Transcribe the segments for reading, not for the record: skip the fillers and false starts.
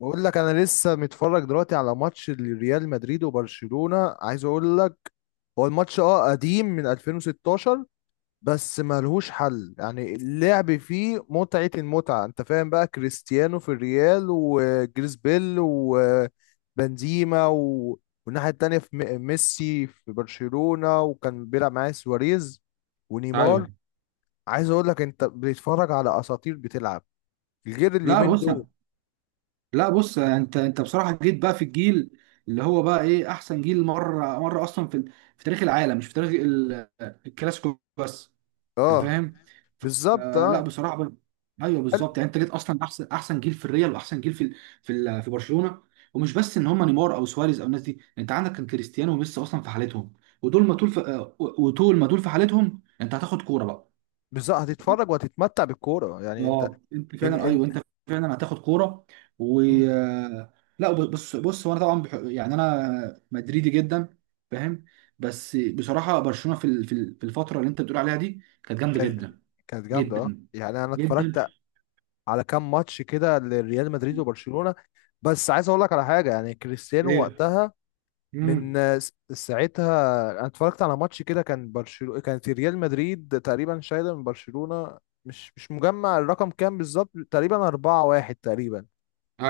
بقول لك انا لسه متفرج دلوقتي على ماتش ريال مدريد وبرشلونة. عايز اقول لك هو الماتش قديم من 2016. بس ملهوش حل، يعني اللعب فيه متعة المتعة. انت فاهم بقى، كريستيانو في الريال وجريس بيل وبنزيما والناحية التانية في ميسي في برشلونة، وكان بيلعب معاه سواريز ونيمار. ايوه. عايز اقول لك انت بتتفرج على اساطير بتلعب، غير لا اليومين بص، دول. لا بص، انت بصراحه جيت بقى في الجيل اللي هو بقى ايه احسن جيل مره مره اصلا في تاريخ العالم، مش في تاريخ الكلاسيكو بس. انت اه. فاهم؟ بالظبط لا اه. بصراحه ايوه، بالظبط، يعني انت جيت اصلا احسن جيل في الريال واحسن جيل في برشلونه. ومش بس ان هم نيمار او سواريز او الناس دي، انت عندك كان كريستيانو وميسي اصلا في حالتهم. ودول ما طول في... آه، وطول ما دول في حالتهم انت هتاخد كوره بقى. بالظبط هتتفرج وهتتمتع بالكوره، يعني انت. اه، انت ان فعلا، ان ايوه انت فعلا هتاخد كوره. و مم. لا بص، هو انا طبعا يعني انا مدريدي جدا، فاهم. بس بصراحه برشلونه في الفتره اللي انت بتقول عليها دي كانت جامده كان- جدا، كانت جامده، جدا يعني انا جدا. اتفرجت على كام ماتش كده لريال مدريد وبرشلونه. بس عايز اقول لك على حاجه، يعني كريستيانو ايه. وقتها، من امم ساعتها. انا اتفرجت على ماتش كده، كان برشلونه، كانت ريال مدريد تقريبا شايله من برشلونه. مش مجمع الرقم كام بالظبط، تقريبا 4-1 تقريبا.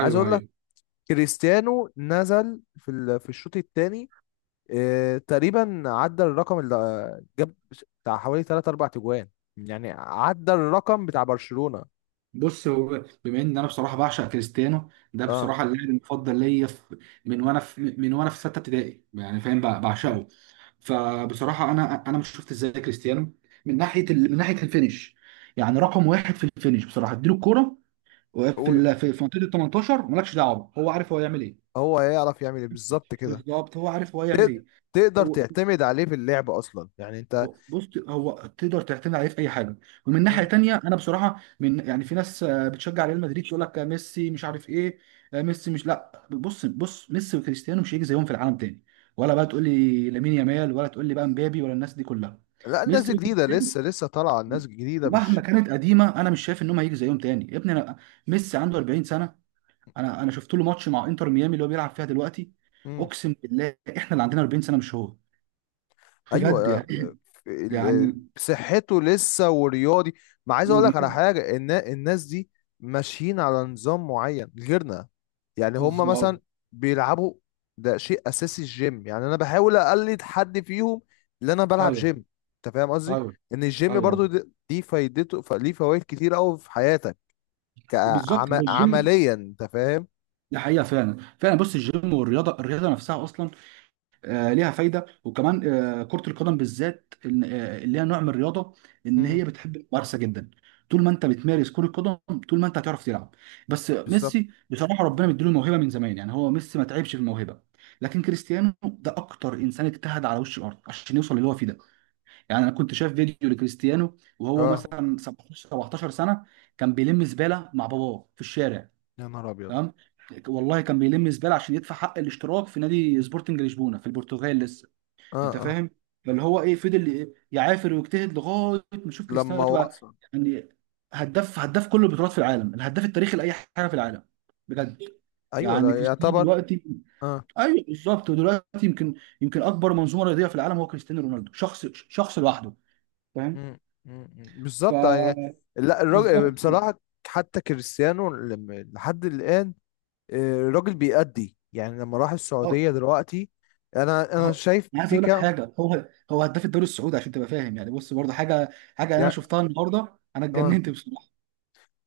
عايز اقول لك ايوه. كريستيانو نزل في الشوط الثاني. إيه، تقريبا عدى الرقم اللي جاب، بتاع حوالي 3 4 تجوان، يعني عدى الرقم بتاع برشلونة. بص، هو بما ان انا بصراحه بعشق كريستيانو ده، اه. بصراحه اللاعب المفضل ليا من وانا في سته ابتدائي، يعني فاهم، مم. بعشقه. فبصراحه انا مش شفت ازاي كريستيانو من ناحيه الفينش. يعني رقم واحد في الفينش، بصراحه اديله الكوره في ال... و- في في منطقه ال 18، مالكش دعوه، هو عارف هو يعمل ايه. هو هيعرف يعمل ايه بالظبط كده. بالظبط هو عارف هو يعمل تق- ايه. تقدر هو- تعتمد عليه في اللعب اصلا، يعني انت. بص، هو تقدر تعتمد عليه في اي حاجه. ومن ناحيه مم. تانية انا بصراحه من يعني في ناس بتشجع ريال مدريد، تقول لك ميسي مش عارف ايه، ميسي مش لا، بص ميسي وكريستيانو مش هيجي زيهم في العالم تاني. ولا بقى تقول لي لامين يامال، ولا تقول لي بقى مبابي، ولا الناس دي كلها. لا، الناس دي ميسي جديدة، وكريستيانو، لسه طالعة، الناس جديدة مش... ومهما كانت قديمه، انا مش شايف انهم هيجي زيهم تاني يا ابني انا. ميسي عنده 40 سنه. انا شفت له ماتش مع انتر ميامي اللي هو بيلعب فيها دلوقتي. اقسم بالله احنا اللي عندنا 40 سنه، مش هو، ايوه. بجد يعني ال- يعني آه، صحته لسه ورياضي. ما عايز اقول لك على مريب. حاجه، ان الناس دي ماشيين على نظام معين غيرنا. يعني هم بالظبط. مثلا بيلعبوا. ده شيء اساسي الجيم، يعني انا بحاول اقلد حد فيهم، اللي انا بلعب ايوه، جيم. انت فاهم قصدي؟ ايوه، ان الجيم برضو ايوه، دي فايدته، ليه فوائد كتير قوي في حياتك بالظبط، ده الجيم. كعمليا. انت فاهم؟ دي حقيقه فعلا، فعلا. بص، الجيم والرياضه، الرياضه نفسها اصلا ليها فايده، وكمان كره القدم بالذات اللي هي نوع من الرياضه ان هي امم. بتحب الممارسه جدا. طول ما انت بتمارس كره قدم، طول ما انت هتعرف تلعب. بس بالظبط ميسي بصراحه ربنا مديله الموهبه من زمان، يعني هو ميسي ما تعبش في الموهبه. لكن كريستيانو ده اكتر انسان اجتهد على وش الارض عشان يوصل للي هو فيه ده. يعني انا كنت شايف فيديو لكريستيانو وهو اه. مثلا 17 سنه، كان بيلم زباله مع باباه في الشارع. يا نهار ابيض. تمام؟ والله كان بيلم زباله عشان يدفع حق الاشتراك في نادي سبورتنج لشبونه في البرتغال لسه. اه، انت اه. فاهم؟ فاللي هو ايه، فضل يعافر ويجتهد لغايه ما يشوف كريستيانو لما دلوقتي بقى. وصل. يعني هداف كل البطولات في العالم، الهداف التاريخي لاي حاجه في العالم، بجد. ايوه، يعني ده كريستيانو يعتبر. دلوقتي، اه. ايوه بالظبط. ودلوقتي يمكن، اكبر منظومه رياضيه في العالم هو كريستيانو رونالدو، شخص لوحده، فاهم. مم. مم. مم. بالظبط يعني. فبالظبط. لا، الراجل بصراحة، حتى كريستيانو لحد الآن، الراجل بيأدي. يعني لما راح اه. السعودية دلوقتي، أنا هو- شايف انا عايز في اقول لك كام. حاجه، هو هداف الدوري السعودي، عشان تبقى فاهم يعني. بص برضه حاجه، انا شفتها النهارده انا يعني اتجننت بصراحه.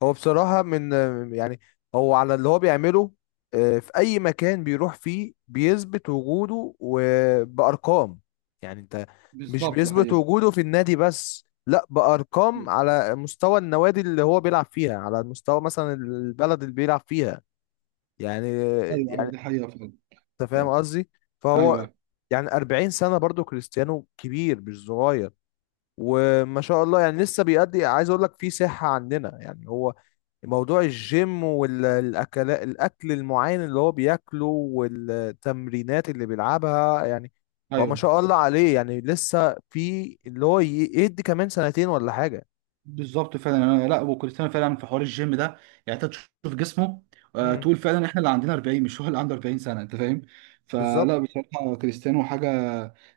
هو بصراحة من، يعني، هو على اللي هو بيعمله، في أي مكان بيروح فيه بيثبت وجوده وبأرقام. يعني أنت، مش بالظبط ده بيثبت حقيقة. وجوده في النادي بس، لا، بأرقام على مستوى النوادي اللي هو بيلعب فيها، على مستوى مثلا البلد اللي بيلعب فيها. يعني ايوه، ايوه، يعني دي حقيقة فعلا. أنت فاهم قصدي. فهو ايوه، يعني 40 سنة، برضو كريستيانو كبير مش صغير. وما شاء الله، يعني لسه بيأدي. عايز أقول لك في صحة عندنا. يعني هو موضوع الجيم والاكل، الاكل المعين اللي هو بياكله، والتمرينات اللي بيلعبها. يعني هو ما ايوه، شاء الله عليه، يعني لسه في اللي هو يدي كمان سنتين ولا حاجة. بالظبط. فعلا انا. لا، وكريستيانو فعلا في حوار الجيم ده، يعني انت تشوف جسمه، امم. تقول فعلا احنا اللي عندنا 40 مش هو اللي عنده 40 سنه، انت فاهم. بالظبط. فلا بصراحه كريستيانو حاجه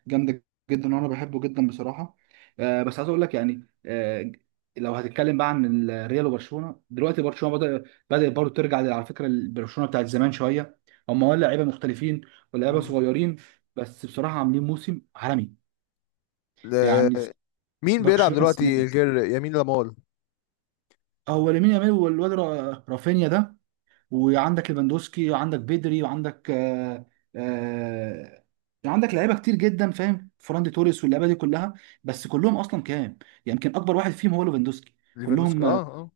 جامده جدا، وانا بحبه جدا بصراحه. بس عايز اقول لك يعني، لو هتتكلم بقى عن الريال وبرشلونه دلوقتي، برشلونه بدا، برضه ترجع على فكره البرشلونه بتاعت زمان شويه. هم، ولا لعيبه مختلفين، ولا لعيبه مم. صغيرين بس بصراحه عاملين موسم عالمي. ل- يعني مين بيلعب برشلونه، دلوقتي غير يمين لامال؟ هو لامين يامال، والواد رافينيا ده، وعندك ليفاندوسكي، وعندك بيدري، وعندك آه عندك لعيبه كتير جدا، فاهم، فران دي توريس، واللعيبه دي كلها. بس كلهم اصلا كام يعني، يمكن اكبر واحد فيهم هو ليفاندوسكي. ليفاندوسكي، كلهم اه، اه.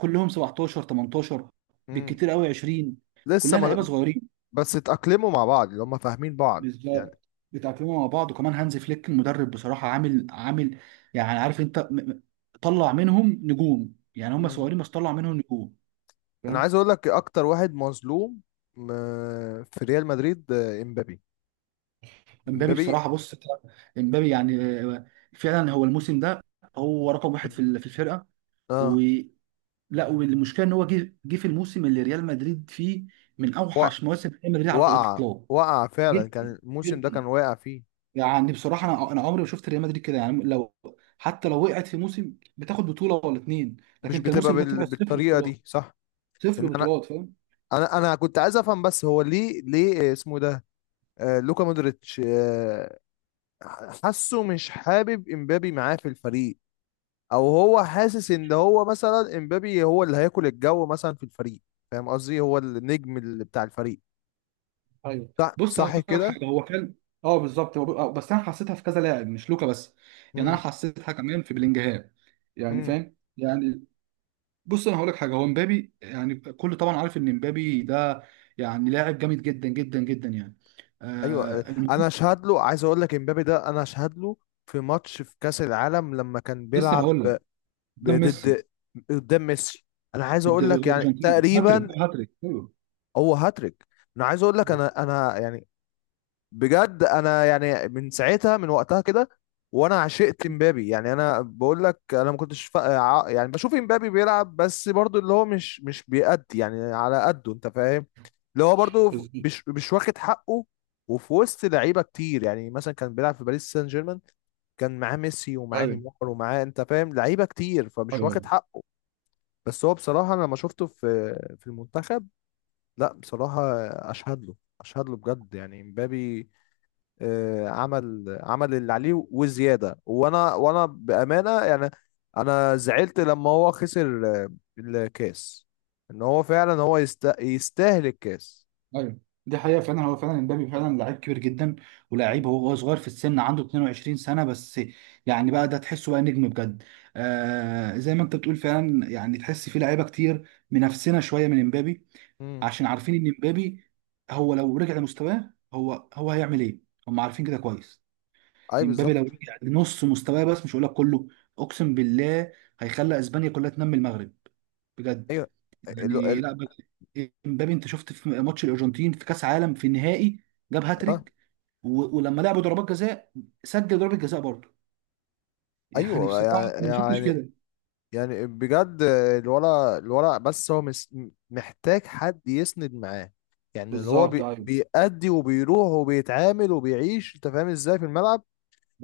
كلهم 17، 18، مم. بالكتير قوي 20، لسه كلها لعيبه ما... صغيرين. بس اتأقلموا مع بعض، اللي هم فاهمين بعض يعني. بالظبط، بيتاقلموا مع بعض، وكمان هانز فليك المدرب بصراحه عامل يعني، عارف انت طلع منهم نجوم. يعني هم مم. صغيرين بس طلع منهم انا نجوم. عايز اقول لك اكتر واحد مظلوم في ريال مدريد، امبابي. امبابي امبابي. بصراحه، بص امبابي يعني فعلا هو الموسم ده هو رقم واحد في الفرقه، اه. ولا. والمشكله ان هو جه في الموسم اللي ريال مدريد فيه من و- اوحش مواسم ريال مدريد على وقع الاطلاق. وقع فعلا، جدا، كان الموسم ده جدا. كان واقع فيه. يعني بصراحه انا عمري ما شفت ريال مدريد كده. يعني لو، حتى لو وقعت في موسم بتاخد بطوله ولا اتنين. لكن مش انت بتبقى الموسم ده طلع صفر بالطريقه بطولات، دي، صح؟ صفر ان انا بطولات فاهم. انا انا كنت عايز افهم بس، هو ليه اسمه ده، لوكا مودريتش، حاسه مش حابب امبابي معاه في الفريق، او هو حاسس ان هو مثلا امبابي هو اللي هياكل الجو مثلا في الفريق. فاهم قصدي، هو النجم اللي بتاع الفريق. ايوه. صح، بص انا صح اقول لك كده. حاجه، هو كان، اه بالظبط هو، بس انا حسيتها في كذا لاعب مش لوكا بس، يعني انا حسيتها كمان في بلينجهام، يعني امم. فاهم يعني. بص انا هقول لك حاجه، هو مبابي يعني، كل طبعا عارف ان مبابي ده يعني لاعب جامد جدا جدا جدا يعني. ايوه، المهم، انا اشهد له. عايز اقول لك امبابي ده، انا اشهد له في ماتش في كاس العالم لما كان لسه بيلعب هقول لك. قدام ميسي. ضد، قدام ميسي. انا عايز اقول لك يعني الارجنتين، هاتريك، تقريبا ايوه. هو هاتريك. انا عايز اقول لك بس- انا يعني بجد. انا يعني من ساعتها، من وقتها كده، وانا عشقت مبابي. يعني انا بقول لك، انا ما كنتش يعني بشوف مبابي بيلعب، بس برضو اللي هو مش بيأدي يعني على قده، انت فاهم. اللي هو برضو بس- مش واخد حقه. وفي وسط لعيبه كتير، يعني مثلا كان بيلعب في باريس سان جيرمان، كان معاه ميسي ومعاه ايوه، نيمار ومعاه، انت فاهم، لعيبه كتير، فمش ايوه، واخد حقه. بس هو بصراحه، انا لما شفته في في المنتخب، لا بصراحه، اشهد له، اشهد له بجد. يعني مبابي عمل اللي عليه وزياده، وانا بامانه يعني. انا زعلت لما هو خسر الكاس. ان هو فعلا هو يستاهل الكاس. ايوه دي حقيقة فعلا. هو فعلا امبابي فعلا لعيب كبير جدا. مم. ولاعيب، هو صغير في السن، عنده 22 سنة بس. يعني بقى ده تحسه بقى نجم بجد. آه زي ما انت بتقول فعلا، يعني تحس في لعيبة كتير منافسنا شوية من امبابي، مم. عشان عارفين ان امبابي هو لو رجع لمستواه هو هيعمل ايه، هم عارفين كده كويس. اي امبابي لو بالظبط. رجع لنص مستواه بس، مش هقول لك كله، اقسم بالله هيخلي اسبانيا كلها تنمي المغرب، بجد ايوه. ال... يعني. ال... لا امبابي، انت شفت في ماتش الارجنتين في كاس عالم في النهائي جاب آه. هاتريك. ولما لعبوا ضربات جزاء سجل ضربة جزاء برضه يعني ايوه، بصراحة يعني انا ما شفتش يعني كده. يعني بجد. الورق، الورق بس هو محتاج حد يسند معاه، يعني اللي هو بالظبط، ايوه، بيأدي وبيروح وبيتعامل وبيعيش، انت فاهم ازاي في الملعب.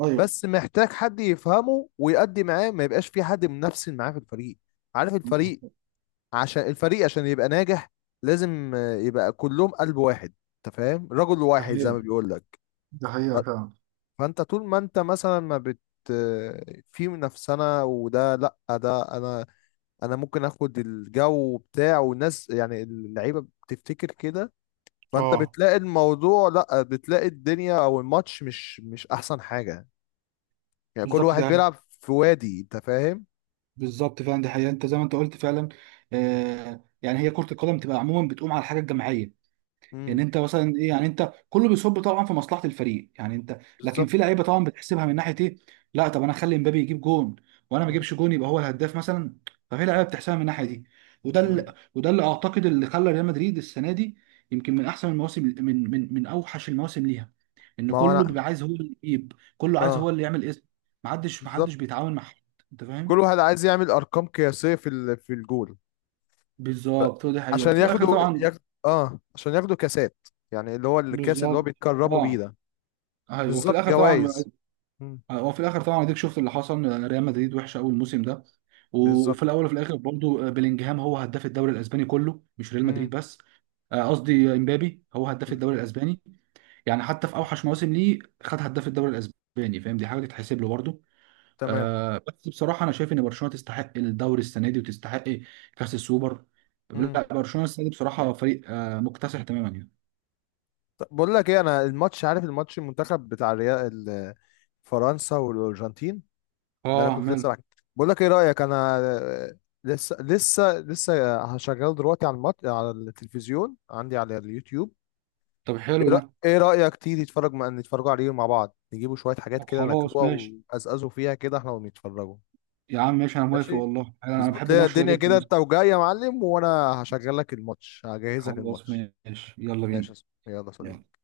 ايوه بس محتاج حد يفهمه ويأدي معاه، ما يبقاش في حد منافسين معاه في الفريق. عارف، بالظبط. الفريق عشان يبقى ناجح، لازم يبقى كلهم قلب واحد. انت فاهم، رجل ده واحد زي ما حقيقة، بيقول لك. ده حقيقة فعلا. فانت طول ما انت مثلا ما بت آه، في منافسة، وده، لا، ده انا انا ممكن اخد الجو بتاع والناس، يعني اللعيبة بتفتكر كده. فانت اه بتلاقي الموضوع، لا، بتلاقي الدنيا او الماتش مش احسن حاجة. يعني كل بالظبط واحد ده، بيلعب في وادي، انت فاهم. بالظبط فعلا دي حقيقة انت زي ما انت قلت فعلا. آه يعني هي كرة القدم تبقى عموما بتقوم على الحاجة الجماعية. يعني امم. انت مثلا ايه، يعني انت كله بيصب طبعا في مصلحه الفريق يعني انت. لكن في بالظبط. لعيبه طبعا بتحسبها من ناحيه ايه، لا طب انا اخلي مبابي يجيب جون وانا ما مم. اجيبش جون، يبقى هو الهداف مثلا. ففي لعيبه بتحسبها من الناحيه دي، مم. وده اللي اعتقد اللي خلى ريال مدريد السنه دي يمكن من احسن المواسم، من اوحش المواسم ليها. ان ما هو كله انا. بيبقى عايز هو اللي يجيب، كله عايز هو اه. اللي يعمل اسم. محدش بالظبط. بيتعاون مع حد، انت كل فاهم. واحد عايز يعمل ارقام قياسيه في الجول. ف... بالظبط، هو دي حقيقه. عشان وفي الاخر ياخدوا طبعا. ياخد... اه عشان ياخدوا كاسات، يعني اللي هو الكاس اللي هو بالظبط بيتكرموا بيه اه. ده. ايوه، وفي بالظبط الاخر طبعا، جوائز. مم. وفي الاخر طبعا اديك شفت اللي حصل ريال مدريد وحشه قوي الموسم ده. بالظبط. وفي الاول وفي الاخر برضه بلينجهام هو هداف الدوري الاسباني كله، مش ريال مم. مدريد بس. قصدي امبابي هو هداف الدوري الاسباني. يعني حتى في اوحش مواسم ليه خد هداف الدوري الاسباني، فاهم، دي حاجه تتحسب له برضه. تمام. بس بصراحه انا شايف ان برشلونه تستحق الدوري السنه دي وتستحق كاس السوبر. مم. لا برشلونه السنه دي بصراحه فريق مكتسح تماما يعني. طب بقول لك ايه، انا الماتش، عارف الماتش، المنتخب بتاع الريال فرنسا والارجنتين، اللي انا اه، كنت ماله. لسه بحكي. بقول لك ايه رايك، انا لسه هشغله دلوقتي على التلفزيون عندي على اليوتيوب. طب حلو ايه رأ- ده. إيه رايك تيجي تتفرج نتفرجوا عليه مع بعض، نجيبوا شويه حاجات طب كده خلاص ناكلوها ماشي، ونقزقزوا فيها كده احنا ونتفرجوا. يا عم ماشي، انا موافق ماشي. والله، انا اظبط بحب لي الماتش ده الدنيا كده جدا. انت وجاي يا معلم، وانا هشغل لك الماتش، هجهز لك خلاص الماتش. ماشي يلا ماشي بينا. يا صاحبي. يلا يا يلا. صديقي.